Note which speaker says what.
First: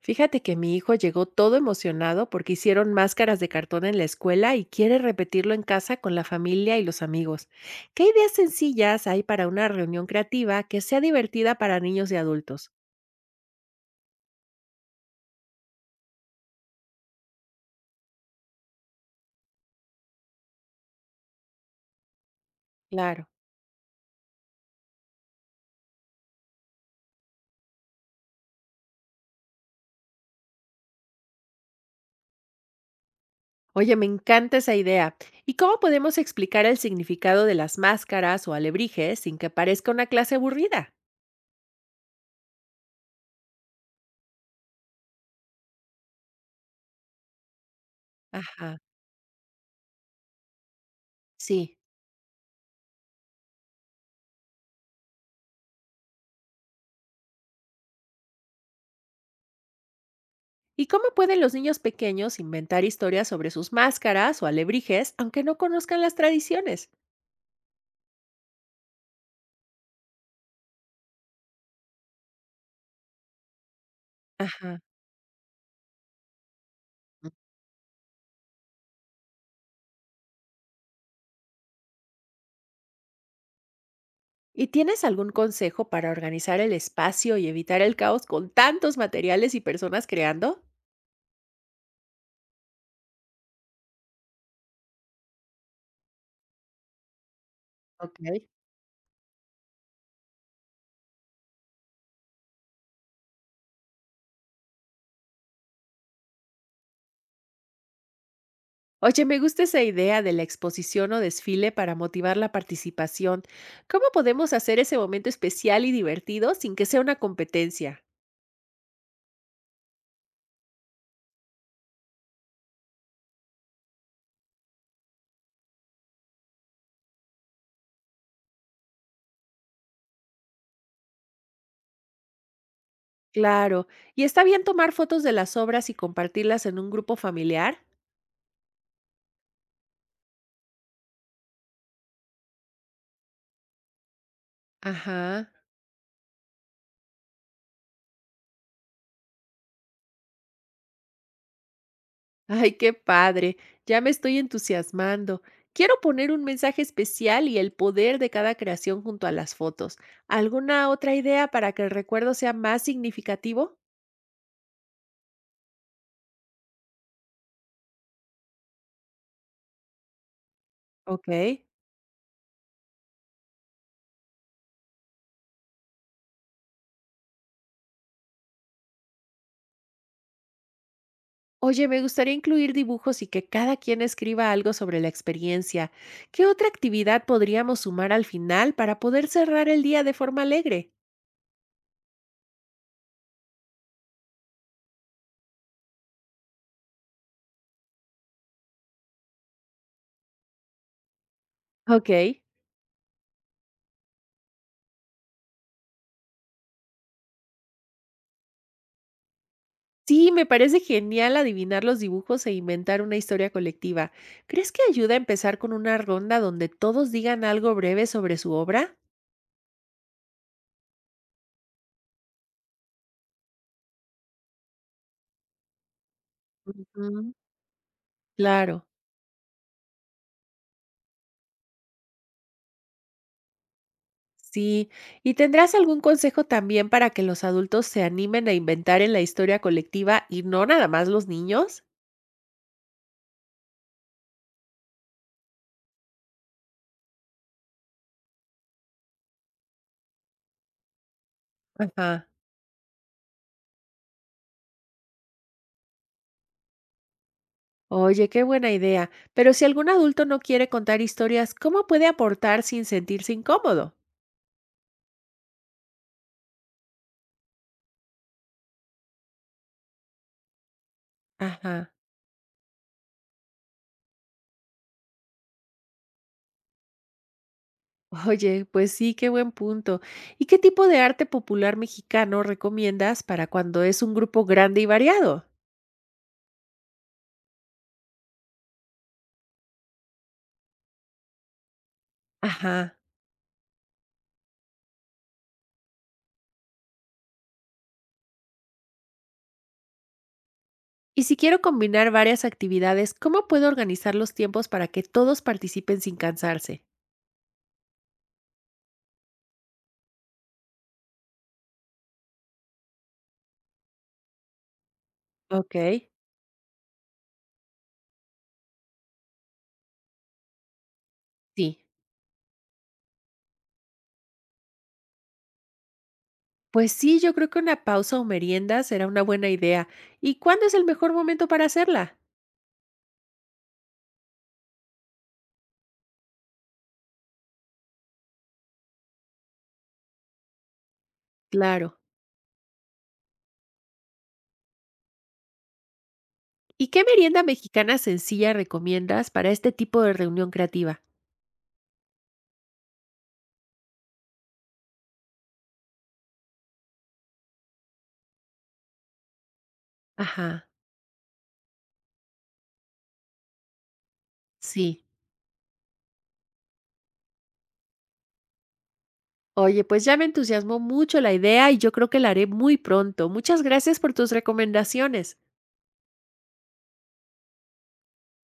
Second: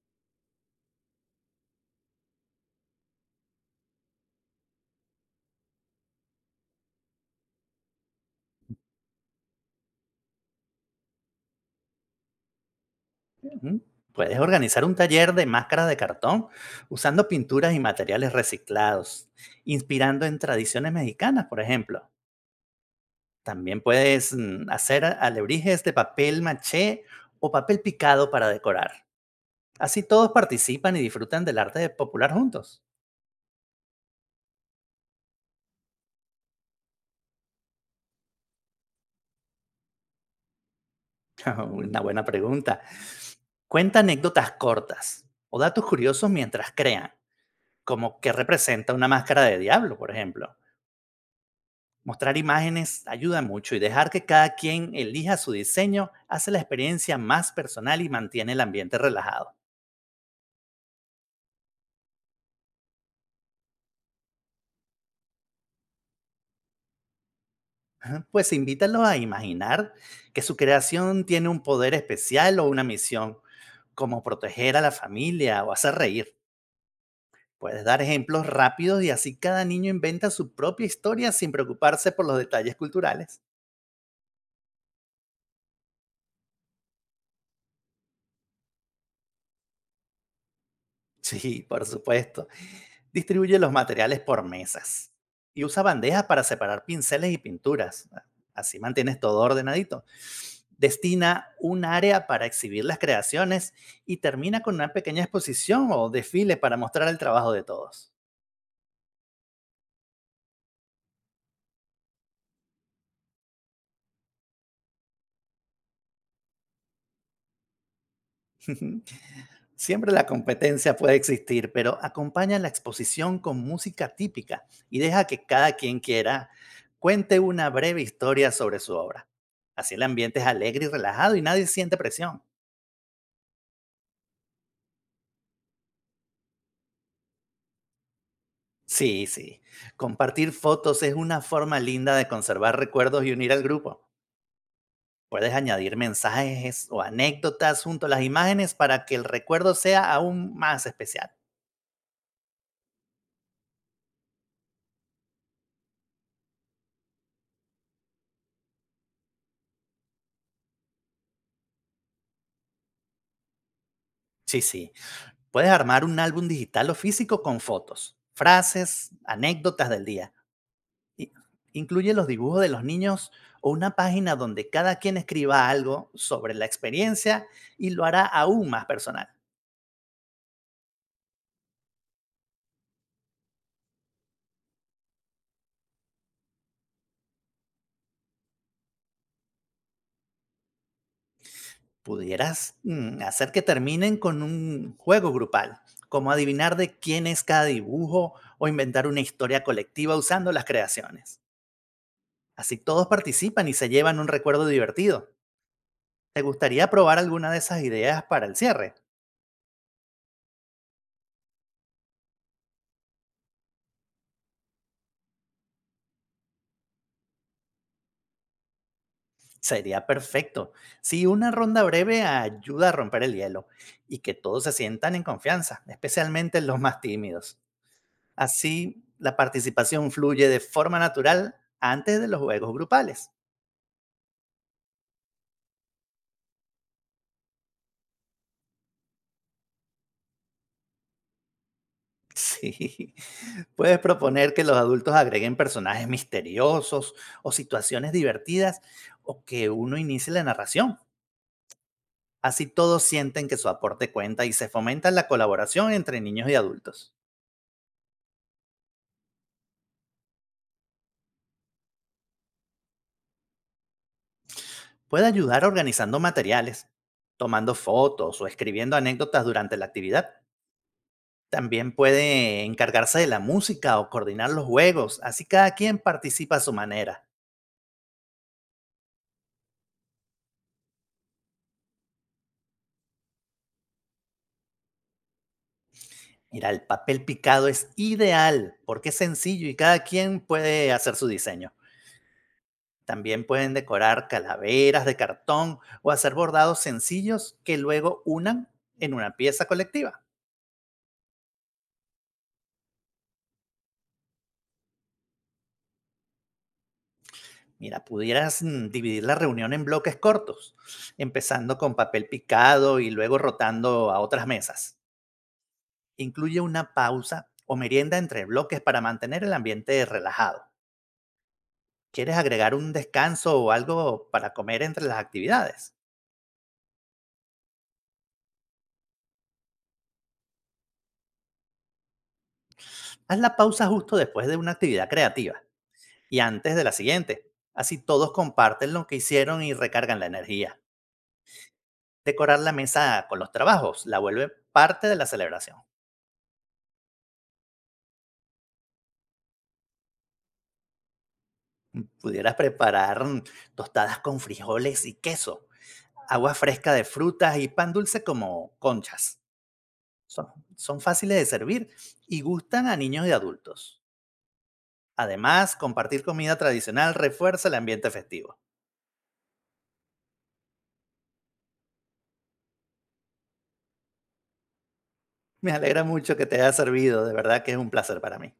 Speaker 1: Fíjate que mi hijo llegó todo emocionado porque hicieron máscaras de cartón en la escuela y quiere repetirlo en casa con la familia y los amigos. ¿Qué ideas sencillas hay para una reunión creativa que sea divertida para niños y adultos?
Speaker 2: ¿Mm? Puedes organizar un taller de máscaras de cartón usando pinturas y materiales reciclados, inspirando en tradiciones mexicanas, por ejemplo.
Speaker 1: Claro.
Speaker 2: También puedes hacer alebrijes de papel maché o papel picado para decorar. Así todos participan y disfrutan del arte popular juntos.
Speaker 1: Oye, me encanta esa idea. ¿Y cómo podemos explicar el significado de las máscaras o alebrijes sin que parezca una clase aburrida?
Speaker 2: Una buena pregunta. Cuenta anécdotas cortas o datos curiosos mientras crean, como qué
Speaker 1: Ajá.
Speaker 2: representa una máscara de diablo, por ejemplo.
Speaker 1: Sí.
Speaker 2: Mostrar imágenes ayuda mucho y dejar que cada quien elija su diseño hace la experiencia más personal y mantiene el ambiente relajado.
Speaker 1: ¿Y cómo pueden los niños pequeños inventar historias sobre sus máscaras o alebrijes aunque no conozcan las tradiciones?
Speaker 2: Pues invítalos a imaginar que su creación tiene un poder especial o una misión, como proteger
Speaker 1: Ajá.
Speaker 2: a la familia o hacer reír. Puedes dar ejemplos rápidos y así cada niño inventa su propia historia sin preocuparse por los detalles culturales.
Speaker 1: ¿Y tienes algún consejo para organizar el espacio y evitar el caos con tantos materiales y personas creando?
Speaker 2: Sí, por supuesto. Distribuye los materiales por mesas y usa bandejas para separar pinceles y pinturas.
Speaker 1: Ok.
Speaker 2: Ah, así mantienes todo ordenadito. Destina un área para exhibir las creaciones y termina con una pequeña exposición o desfile para mostrar el trabajo de todos.
Speaker 1: Oye, me gusta esa idea de la exposición o desfile para motivar la participación. ¿Cómo podemos hacer ese momento especial y divertido sin que sea una competencia?
Speaker 2: Siempre la competencia puede existir, pero acompaña la exposición con música típica y deja que cada quien quiera cuente una breve historia sobre su obra. Así el ambiente es alegre y relajado y nadie siente presión.
Speaker 1: Claro, ¿y está bien tomar fotos de las obras y compartirlas en un grupo familiar?
Speaker 2: Sí, sí. Compartir fotos es una forma linda de conservar recuerdos y unir al grupo.
Speaker 1: Ajá.
Speaker 2: Puedes añadir mensajes o anécdotas junto a las imágenes para que el recuerdo sea aún más especial.
Speaker 1: Ay, qué padre, ya me estoy entusiasmando. Quiero poner un mensaje especial y el poder de cada creación junto a las fotos. ¿Alguna otra idea para que el recuerdo sea más significativo?
Speaker 2: Sí, sí. Puedes armar un álbum digital o físico con fotos, frases, anécdotas del día.
Speaker 1: Ok.
Speaker 2: I- Incluye los dibujos de los niños o una página donde cada quien escriba algo sobre la experiencia y lo hará aún más personal.
Speaker 1: Oye, me gustaría incluir dibujos y que cada quien escriba algo sobre la experiencia. ¿Qué otra actividad podríamos sumar al final para poder cerrar el día de forma alegre?
Speaker 2: Pudieras hacer que terminen con un juego grupal, como adivinar de quién es cada dibujo o inventar una historia colectiva usando las creaciones.
Speaker 1: Ok.
Speaker 2: Así todos participan y se llevan un recuerdo divertido. ¿Te gustaría probar alguna de esas ideas para el cierre?
Speaker 1: Sí, me parece genial adivinar los dibujos e inventar una historia colectiva. ¿Crees que ayuda a empezar con una ronda donde todos digan algo breve sobre su obra?
Speaker 2: Sería perfecto. Sí, una ronda breve ayuda a romper el hielo y que todos se sientan en confianza, especialmente los más
Speaker 1: Ujú.
Speaker 2: tímidos.
Speaker 1: Claro,
Speaker 2: Así, la participación fluye de forma natural antes de los juegos grupales.
Speaker 1: sí. ¿Y tendrás algún consejo también para que los adultos se animen a inventar en la historia colectiva y no nada más los niños?
Speaker 2: Sí, puedes proponer que los adultos agreguen personajes misteriosos o situaciones divertidas o que uno inicie la narración.
Speaker 1: Ajá.
Speaker 2: Así todos sienten que su aporte cuenta y se fomenta la colaboración entre niños y adultos.
Speaker 1: Oye, qué buena idea. Pero si algún adulto no quiere contar historias, ¿cómo puede aportar sin sentirse incómodo?
Speaker 2: Puede ayudar organizando materiales, tomando fotos o escribiendo anécdotas durante la actividad.
Speaker 1: Ajá.
Speaker 2: También puede encargarse de la música o coordinar los juegos, así cada quien participa a su manera.
Speaker 1: Oye, pues sí, qué buen punto. ¿Y qué tipo de arte popular mexicano recomiendas para cuando es un grupo grande y variado?
Speaker 2: Mira, el papel picado es ideal porque es sencillo y cada quien puede hacer su diseño.
Speaker 1: Ajá.
Speaker 2: También pueden decorar calaveras de cartón o hacer bordados sencillos que luego unan en una pieza colectiva.
Speaker 1: Y si quiero combinar varias actividades, ¿cómo puedo organizar los tiempos para que todos participen sin cansarse?
Speaker 2: Mira, pudieras dividir la reunión en bloques cortos, empezando con papel picado y luego rotando a otras mesas.
Speaker 1: Ok.
Speaker 2: Incluye una pausa o merienda entre bloques para mantener el ambiente relajado.
Speaker 1: Sí.
Speaker 2: ¿Quieres agregar un descanso o algo para comer entre las actividades?
Speaker 1: Pues sí, yo creo que una pausa o merienda será una buena idea. ¿Y cuándo es el mejor momento para hacerla?
Speaker 2: Haz la pausa justo después de una actividad creativa y antes de la siguiente. Así todos comparten lo que hicieron y recargan la energía.
Speaker 1: Claro.
Speaker 2: Decorar la mesa con los trabajos la vuelve parte de la celebración.
Speaker 1: ¿Y qué merienda mexicana sencilla recomiendas para este tipo de reunión creativa?
Speaker 2: Pudieras preparar tostadas con frijoles y queso, agua fresca de frutas y pan dulce como conchas. Son,
Speaker 1: Ajá.
Speaker 2: son fáciles de servir y gustan a niños y adultos.
Speaker 1: Sí.
Speaker 2: Además, compartir comida tradicional refuerza el ambiente festivo.
Speaker 1: Oye, pues ya me entusiasmó mucho la idea y yo creo que la haré muy pronto. Muchas gracias por tus recomendaciones.
Speaker 2: Me alegra mucho que te haya servido, de verdad que es un placer para mí.